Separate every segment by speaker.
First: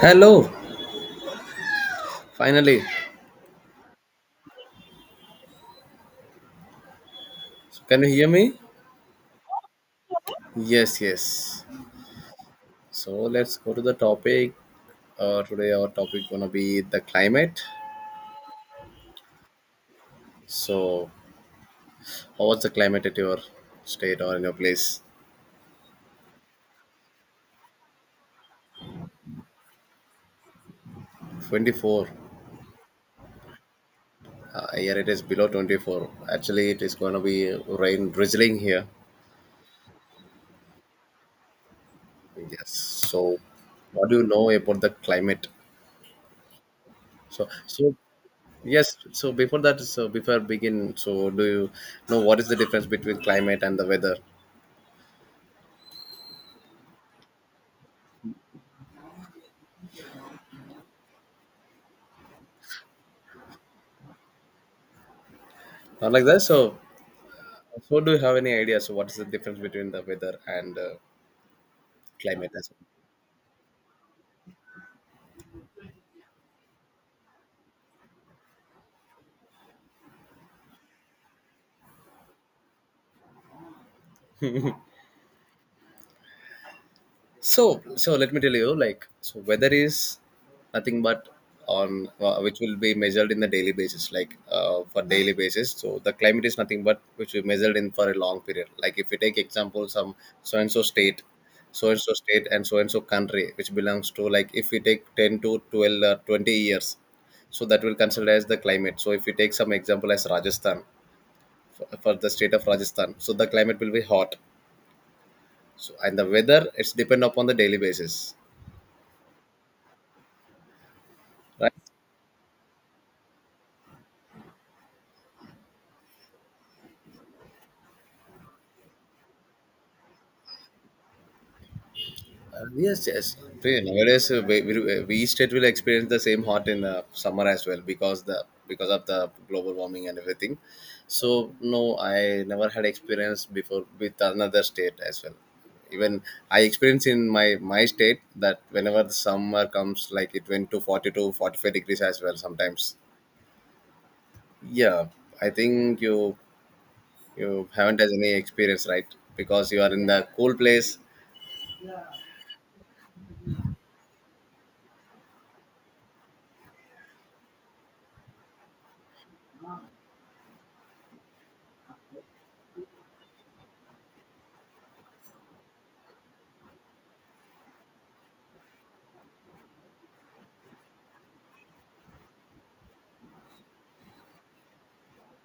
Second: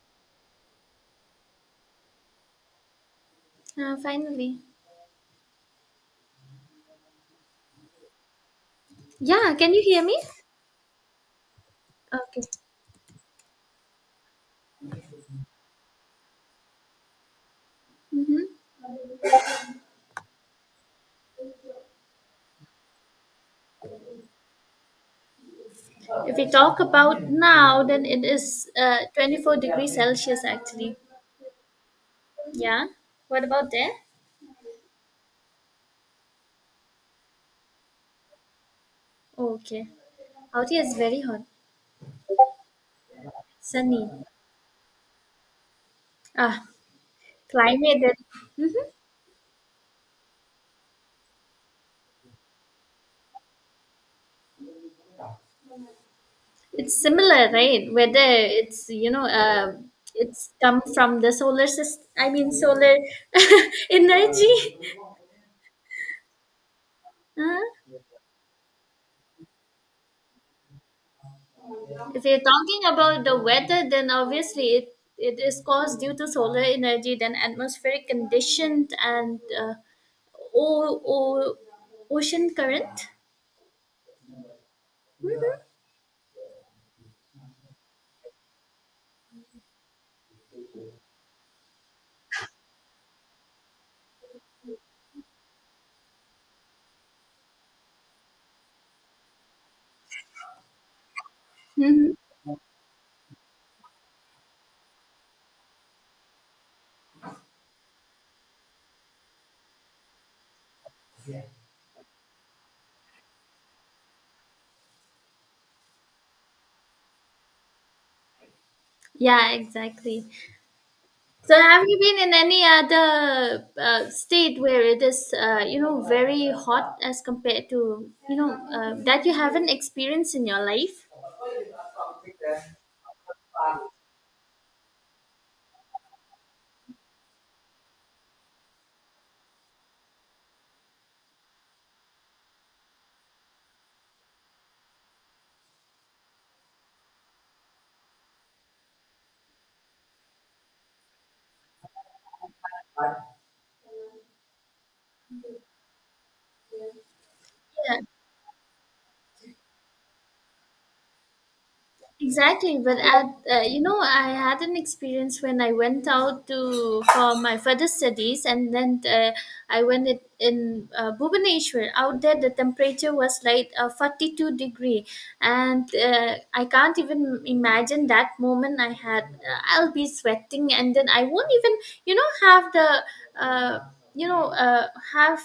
Speaker 1: Hello, finally.
Speaker 2: Finally.
Speaker 1: So can you hear me?
Speaker 2: Yeah, can you hear me?
Speaker 1: Yes, yes.
Speaker 2: Okay.
Speaker 1: So let's go to the topic. Today our topic gonna be the climate.
Speaker 2: Hmm.
Speaker 1: So how was the climate at your state or in your place?
Speaker 2: If we talk about now, then it is 24 degrees Celsius actually.
Speaker 1: 24.
Speaker 2: Yeah. What about there?
Speaker 1: Here it is below 24. Actually, it is gonna be rain drizzling here.
Speaker 2: Okay. Out here is very hot,
Speaker 1: Yes. So what
Speaker 2: sunny.
Speaker 1: do you know about the climate?
Speaker 2: Ah,
Speaker 1: So
Speaker 2: climate. Mm-hmm.
Speaker 1: yes. So before that, so before I begin, so do you know what is the difference between climate and the weather?
Speaker 2: It's similar, right? Whether it's you know, uh, it's come from the solar system. I mean, solar energy.
Speaker 1: Not like that. So,
Speaker 2: Huh?
Speaker 1: so do you have any idea? So, what is the difference between the weather and
Speaker 2: If you're
Speaker 1: climate? As
Speaker 2: talking
Speaker 1: well?
Speaker 2: about the weather, then obviously it, it is caused due to solar energy, then atmospheric condition and o- o- ocean current.
Speaker 1: So, so let me tell you. Like, so weather is nothing but on which will be measured in the daily basis, like for daily basis. So, the climate is nothing but which we measured in for a long period. Like, if we take example, some so and so state, so and
Speaker 2: Hmm.
Speaker 1: so state, and so country, which belongs to like if we take 10 to 12, or 20 years, so that will consider as the climate. So, if we take some example as Rajasthan for the state of Rajasthan. So the climate will be hot. So and the weather it's depend upon the daily basis,
Speaker 2: Yeah, exactly. So,
Speaker 1: right?
Speaker 2: have you been in any other state where it is, you know, very hot as compared to, you know, that you haven't experienced in your life?
Speaker 1: Yes, yes. See, nowadays we each state will experience the same hot in summer as well because the because of the global warming and everything. So no, I never had experience before with another state as well. Even I experience in my state that whenever the summer comes, like it went to 40 to 45 degrees as well sometimes. Yeah, I think you haven't has any experience, right? Because you are in the cool place.
Speaker 2: Exactly, but at you know, I had an experience when I went out to for my further studies, and then I went it in Bhubaneswar. Out there, the temperature was like 42 degree, and I can't even imagine that moment. I had I'll be sweating, and then I won't even have the uh, you know uh, have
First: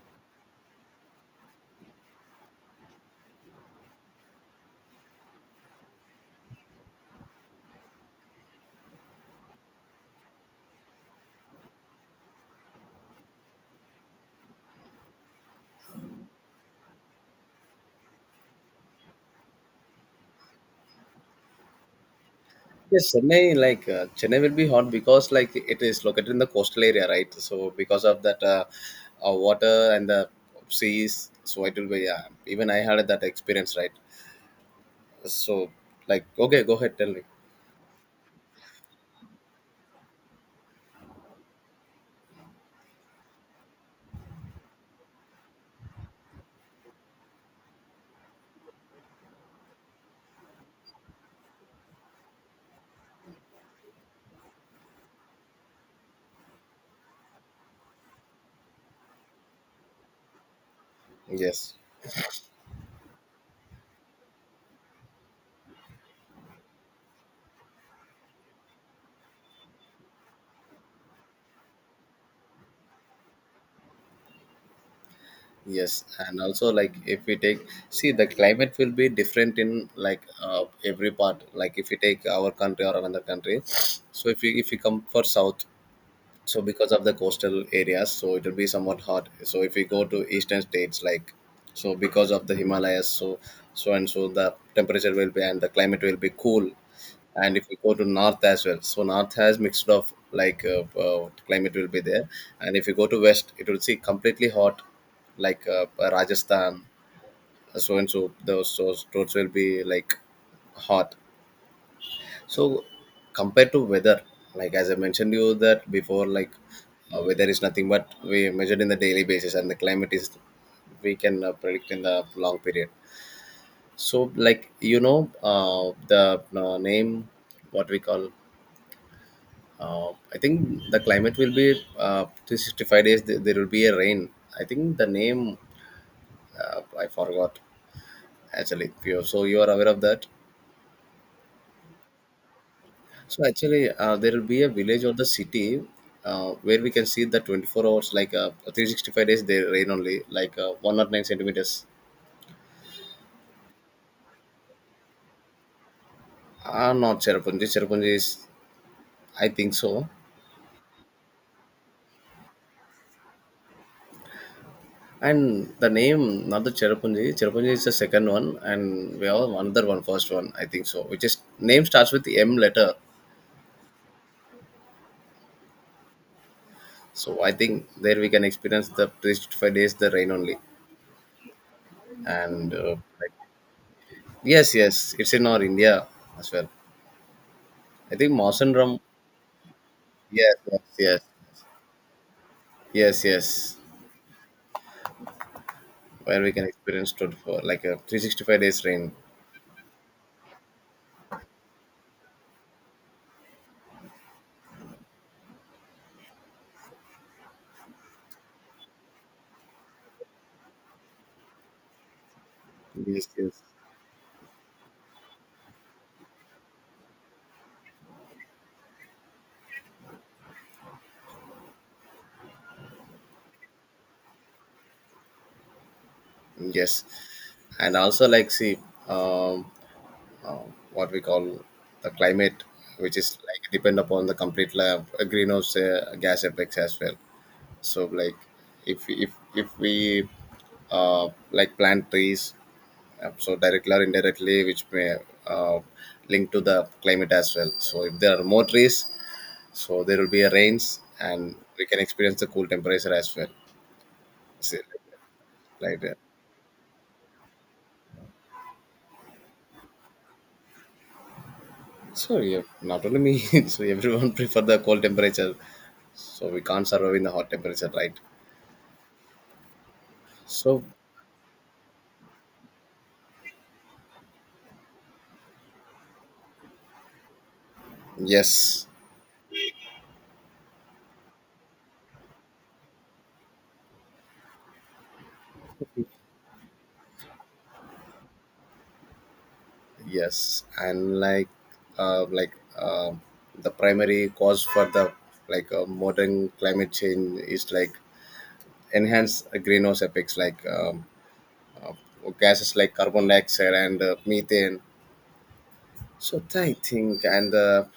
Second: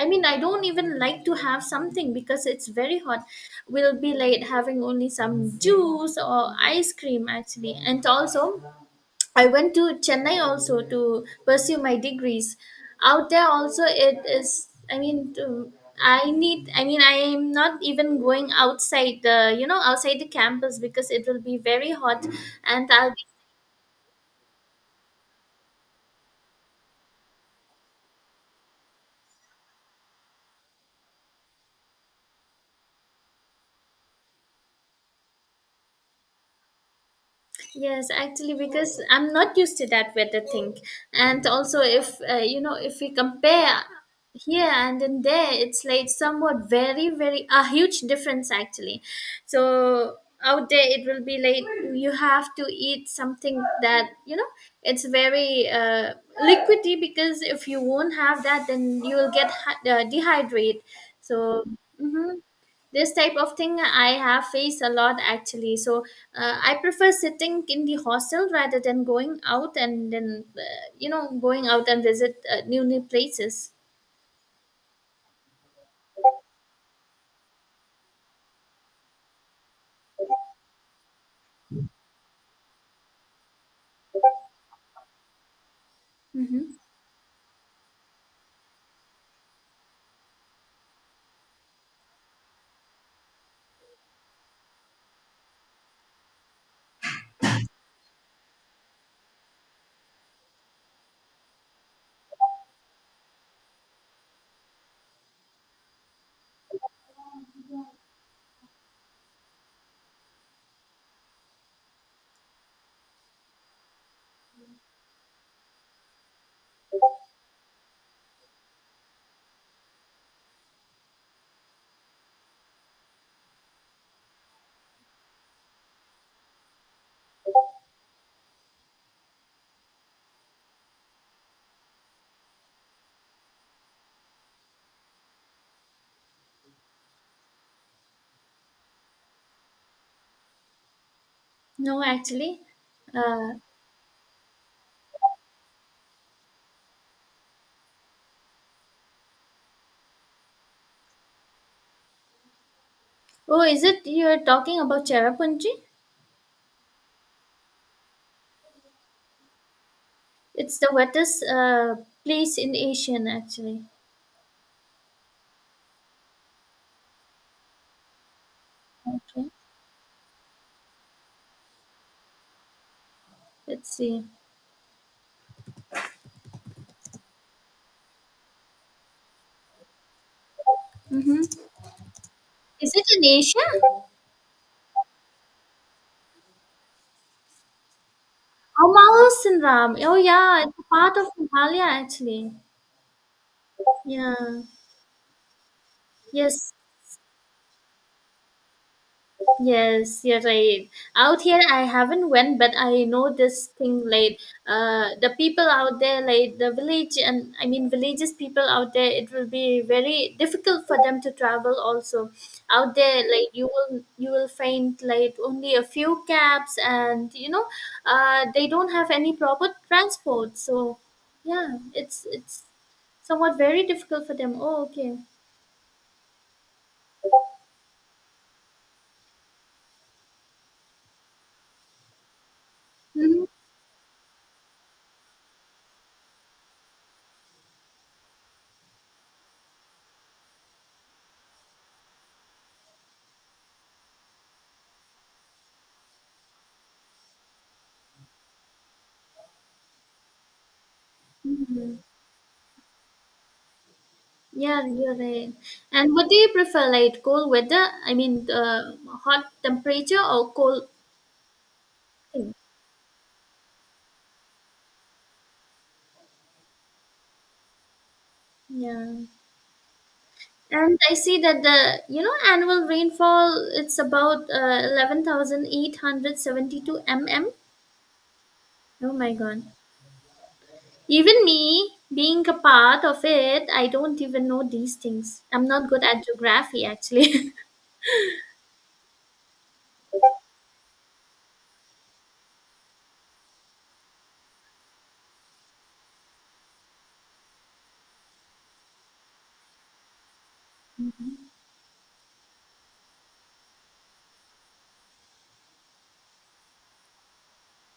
Speaker 2: I mean, I don't even like to have something because it's very hot. We'll be late having only some juice or ice cream, actually. And also, I went to Chennai also to pursue my degrees. Out there, also, it is, I mean, to, I need, I mean, I am not even going outside the, you know, outside the campus because it will be very hot and I'll
Speaker 1: Yes,
Speaker 2: be.
Speaker 1: Chennai, like Chennai will be hot because like it is located in the coastal area, right? So because of that water and the seas, so it will be. Yeah, even I had that experience, right? So like, okay, go ahead, tell me.
Speaker 2: Yes, actually, because I'm not used to that weather thing, and also if you know, if we compare here and in there, it's like somewhat very a huge difference actually. So out there, it will be like you have to eat something that it's very liquidy because if you won't have that, then you will get dehydrate. So.
Speaker 1: Yes,
Speaker 2: Mhm. This type of thing I have faced a lot actually. So I prefer sitting in the hostel rather than going out and then going out and visit new places.
Speaker 1: yes, and also like if we take see the climate will be different in like every part. Like if we take our country or another country, so if we come for south, so
Speaker 2: Mm-hmm.
Speaker 1: because of the coastal areas so it will be somewhat hot. So if we go to eastern states, like so because of the Himalayas, so so and so the temperature will be and the climate will be cool. And if we go to north as well, so north has mixed of like climate will be there. And if you go to west it will see completely hot, like Rajasthan. So and so those roads will be like hot. So compared to weather, like as I mentioned you that before, like weather is nothing but we measured in the daily basis, and the climate is we can predict in the long period. So like you know the name, what we call. I think the climate will be 365 days there there will be a rain. I think the name I forgot actually. If you- So you are aware of that?
Speaker 2: No, actually,
Speaker 1: So
Speaker 2: uh,
Speaker 1: actually, there will be a village or the city where we can see the 24 hours, like 365 days, they rain only, like one or nine centimeters.
Speaker 2: oh, is it you're talking about Cherrapunji?
Speaker 1: Ah, not Cherrapunji. Cherrapunji is, I think so.
Speaker 2: It's the wettest place in Asia actually.
Speaker 1: And the name, not the Cherrapunji. Cherrapunji is the second one, and we have
Speaker 2: Okay,
Speaker 1: another one, first one, I think so, which is name starts with M letter.
Speaker 2: let's see.
Speaker 1: So I think there we can experience the 365 days, the rain only.
Speaker 2: Mm-hmm.
Speaker 1: And
Speaker 2: Is it in
Speaker 1: like,
Speaker 2: Asia?
Speaker 1: yes, yes, it's in our India as well. I think
Speaker 2: Oh,
Speaker 1: Mausanram.
Speaker 2: Mount Sinram. Oh,
Speaker 1: Yes,
Speaker 2: yeah, it's
Speaker 1: yes,
Speaker 2: a part
Speaker 1: yes,
Speaker 2: of Himalaya actually.
Speaker 1: yes, yes.
Speaker 2: Yeah.
Speaker 1: Where we can
Speaker 2: Yes.
Speaker 1: experience to for like a 365 days rain.
Speaker 2: Yes, you're right. Out here, I haven't went, but I know this thing. Like, the people out there, like the village, and I mean villages people out there, it will be very difficult for them to travel. Also, out there,
Speaker 1: Yes,
Speaker 2: like
Speaker 1: yes,
Speaker 2: you will find like only a few cabs, and you know, they don't have any proper transport. So, yeah, it's somewhat very difficult for them. Oh, okay.
Speaker 1: yes. And also like see, um, uh, what we call the climate, which is
Speaker 2: Mhm.
Speaker 1: like depend upon the complete lab, greenhouse gas effects as well. So like, if we like plant trees, so directly or indirectly, which may uh, link to the climate as well. So if there are more trees, so there will be a rains, and we
Speaker 2: Mhm.
Speaker 1: can experience the cool temperature as well. So,
Speaker 2: Yeah, you're right.
Speaker 1: like
Speaker 2: And
Speaker 1: that.
Speaker 2: what do you prefer, like cold weather? I mean, hot temperature or cold
Speaker 1: So
Speaker 2: thing?
Speaker 1: yeah, not only me, so everyone prefer the cold temperature. So we can't survive in the hot temperature, right?
Speaker 2: Yeah.
Speaker 1: So
Speaker 2: And I see that the you know annual rainfall it's about 11,872 mm.
Speaker 1: yes,
Speaker 2: Oh my god! Even me being a part of it, I don't even know these things. I'm not good at geography actually.
Speaker 1: yes, and like uh, like uh, the primary cause for the like modern climate change is like enhanced greenhouse effects, like uh, gases like carbon dioxide and methane. So I think and the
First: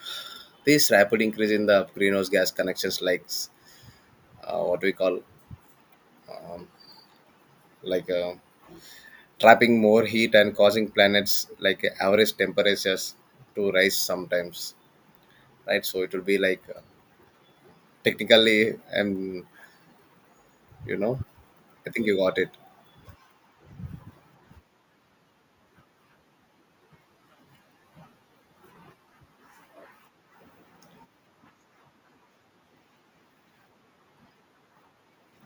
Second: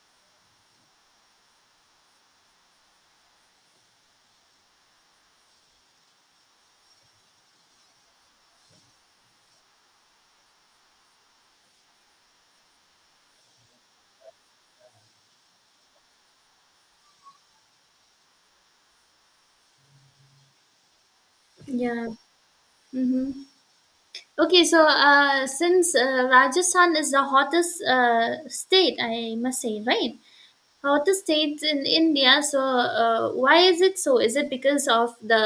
Speaker 1: this rapid increase in the greenhouse gas connections like what we call like trapping more heat and causing planets like average temperatures to rise sometimes, right? So it will be like technically and you know I think
Speaker 2: Yeah.
Speaker 1: you got it.
Speaker 2: Mm-hmm. Okay, so since Rajasthan is the hottest state, I must say, right? Hottest state in India. So why is it so? Is it because of the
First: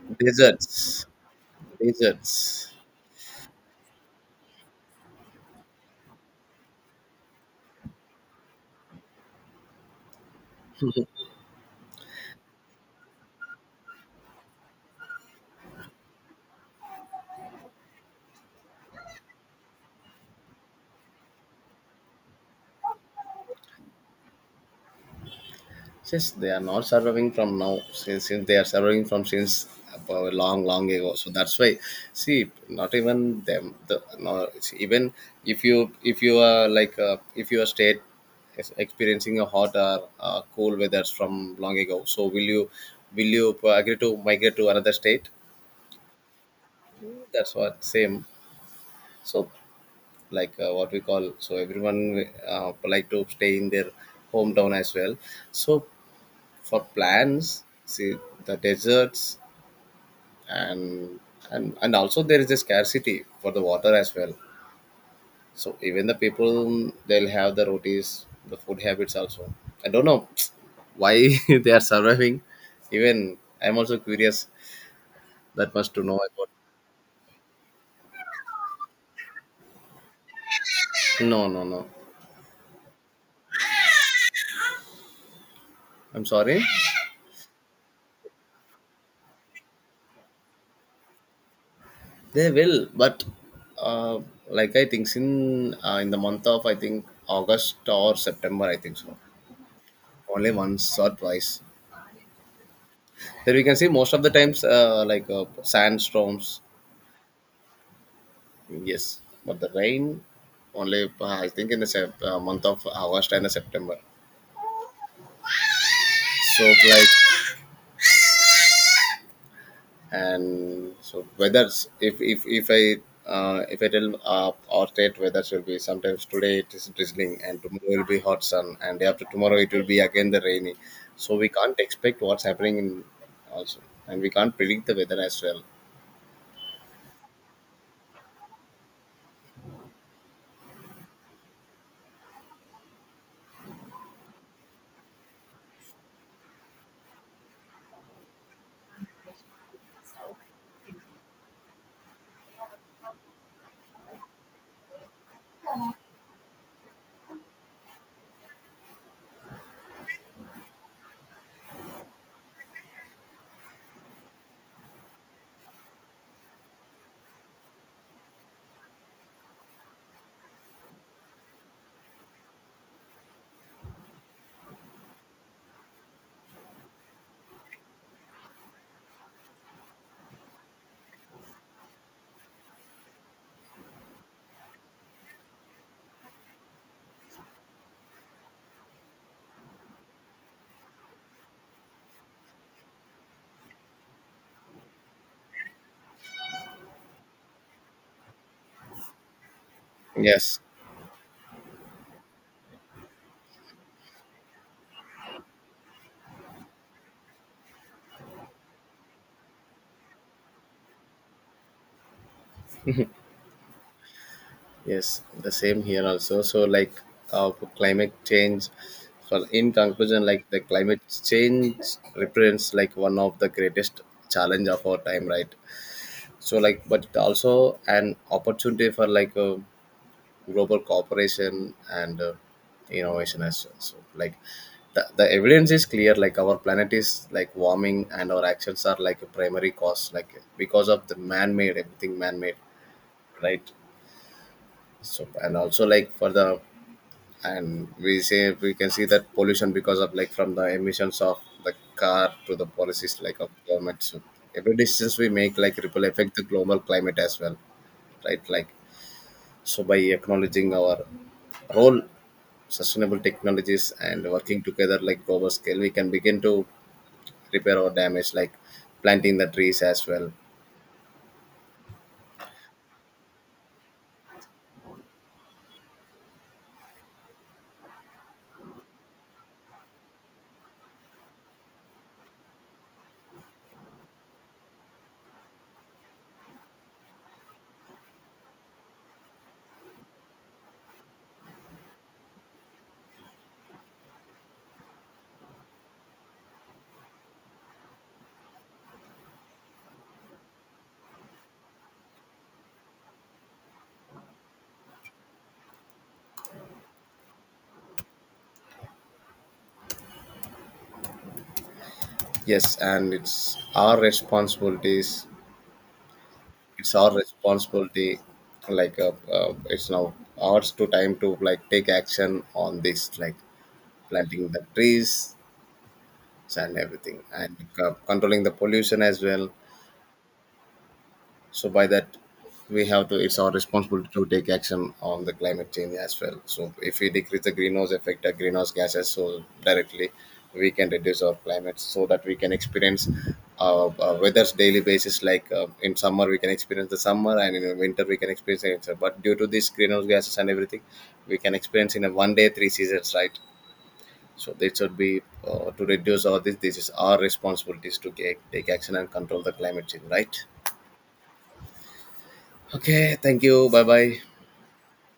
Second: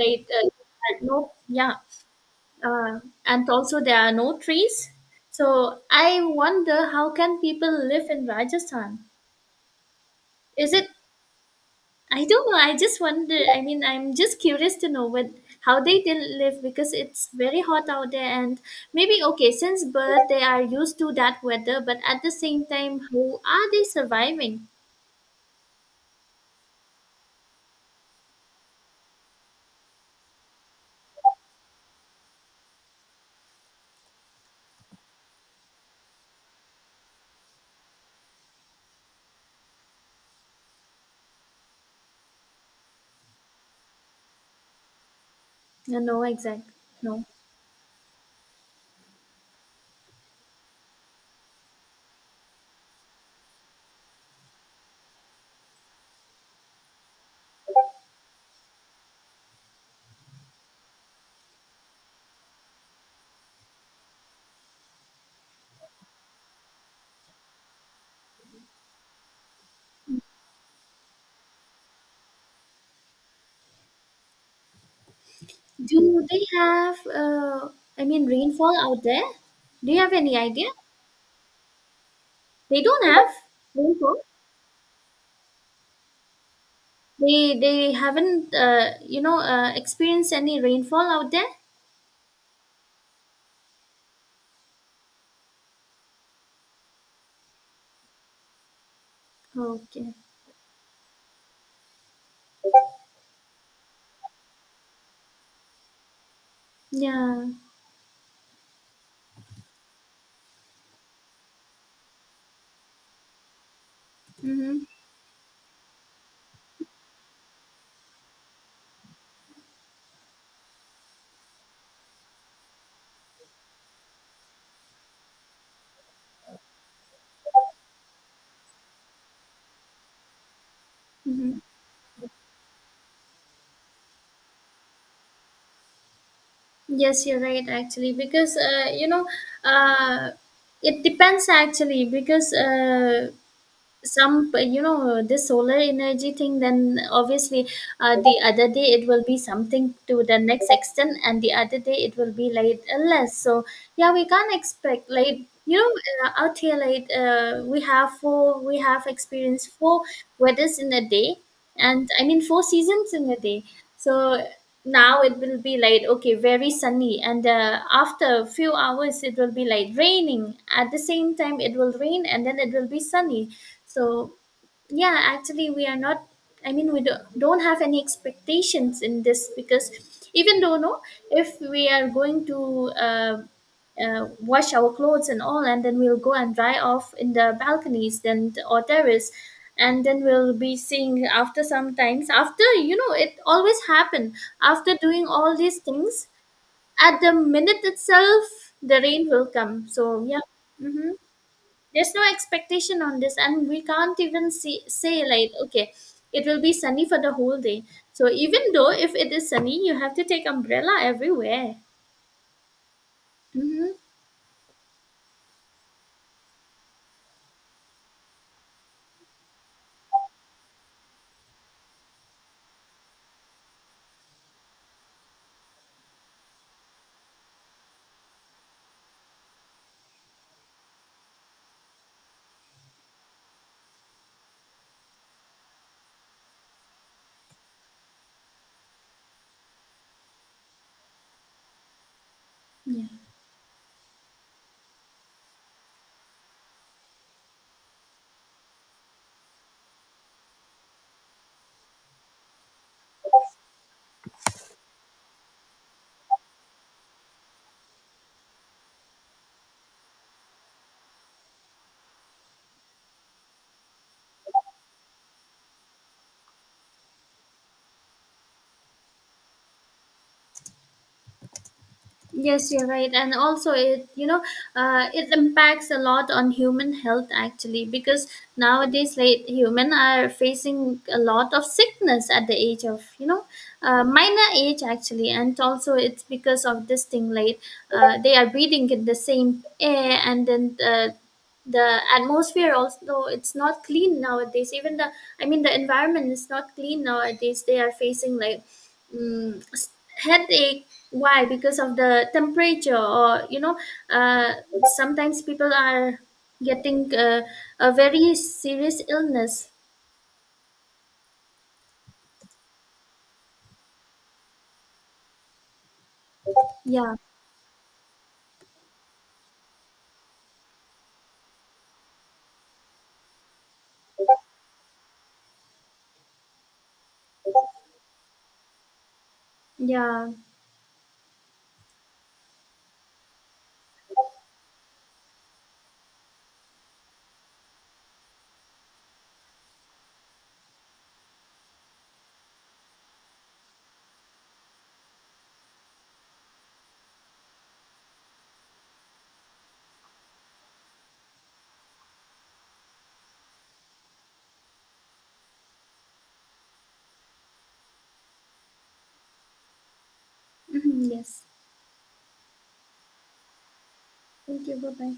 Speaker 2: like
Speaker 1: Deserts.
Speaker 2: no, yeah,
Speaker 1: Deserts.
Speaker 2: uh, and also there are no trees. So I wonder how can people live in Rajasthan? Is it I don't know. I just wonder. I mean, I'm just curious to know what how they did live because it's very hot out there, and maybe okay, since birth they are used to that weather, but at the same time, how are they surviving?
Speaker 1: Since they are not surviving from now, since they are surviving from since a long, long ago. So that's why, see, not even them. The no, it's even if you are like if your state is experiencing a hot or cool weathers from long ago, so will you agree to migrate to another state?
Speaker 2: No, no, exact. No.
Speaker 1: That's what same. So like what we call so everyone like to stay in their hometown as well. So for plants, see the deserts, and and also there is a scarcity for the water as well. So even the people they'll have the rotis, the food habits also. I don't know why they are surviving. Even I'm also curious that much to know
Speaker 2: Do they
Speaker 1: about.
Speaker 2: have? I mean, rainfall out there? Do you have any idea?
Speaker 1: No, no, no.
Speaker 2: They don't have rainfall.
Speaker 1: I'm sorry.
Speaker 2: They haven't experienced any rainfall out there.
Speaker 1: They will, but uh, like I think in the month of I think August or September, I think so.
Speaker 2: Okay.
Speaker 1: Only once or twice. That we can see most of the times, like sandstorms.
Speaker 2: Yeah.
Speaker 1: Yes, but the rain only. I think in the month of August and the September.
Speaker 2: Mm-hmm.
Speaker 1: So like and so weathers. If if I. If I tell our state weather will be sometimes today it is drizzling and tomorrow will be hot sun and day after tomorrow it will be again the rainy. So we
Speaker 2: Mm-hmm.
Speaker 1: can't expect what's happening in also, and we can't predict the weather as well.
Speaker 2: Yes, you're right, actually, because you know, uh, it depends actually, because some you know this solar energy thing then obviously the other day it will be something to the next extent and the other day it will be like less. So yeah, we can't expect like you know, out here like we have experienced four weathers in a day, and I mean four seasons in a day. So now it will be like okay, very sunny, and after a few hours it will be like raining, at the same time it will rain and then it will be sunny. So yeah, actually we are not, I mean we don't have any expectations in this, because even though no, if we are going to wash our clothes and all and then we'll go and dry off in the balconies then or terrace, and then we'll be seeing after sometimes, after you know it always happen, after doing all these things at the minute itself the rain will come. So yeah.
Speaker 1: Yes,
Speaker 2: Mm-hmm. There's no expectation on this and we can't even see, say like okay, it will be sunny for the whole day. So even though if it is sunny you have to take umbrella everywhere. Mm-hmm.
Speaker 1: yes, the same here also. So, like for climate change, so in conclusion, like the climate change represents like one of the greatest challenge of our time, right? So, like, but also an opportunity for like a global cooperation and innovation as well. So, like, the evidence is clear. Like, our planet is like warming, and our actions are like a primary cause, like because of the man-made everything man-made,
Speaker 2: Yeah.
Speaker 1: right? So, and also like for the and we say we can see that pollution because of like from the emissions of the car to the policies like of government. So every decisions we make like ripple affect the global climate as well, right? Like so by acknowledging our role, sustainable technologies and working together like global scale we can begin to repair our damage, like planting the trees as well.
Speaker 2: Yes, you're right, and also it you know, it impacts a lot on human health actually, because nowadays like human are facing a lot of sickness at the age of you know, minor age actually, and also it's because of this thing like they are breathing in the same air and then the atmosphere also it's not clean nowadays, even the I mean the environment is not clean nowadays, they are facing like mm, headache why because of the temperature or you know, uh, sometimes people are getting a very serious illness.
Speaker 1: Yes, and it's our responsibilities. It's our
Speaker 2: Yeah.
Speaker 1: responsibility, like it's now ours to time to like take action on this, like planting the trees and everything, and controlling the pollution as well.
Speaker 2: Yeah.
Speaker 1: So by that we have to, it's our responsibility to take action on the climate change as well. So if we decrease the greenhouse effect greenhouse gases, so directly we can reduce our climate so that we can experience weather's daily basis, like in summer we can experience the summer and in winter we can experience the winter. But due to these greenhouse gases and everything, we can experience in a one day three seasons, right? So this should be to reduce all this. This is our responsibilities to take action and control the climate change, right?
Speaker 2: Mhm, yes.
Speaker 1: Okay, thank you. Bye bye.
Speaker 2: Thank you, bye bye.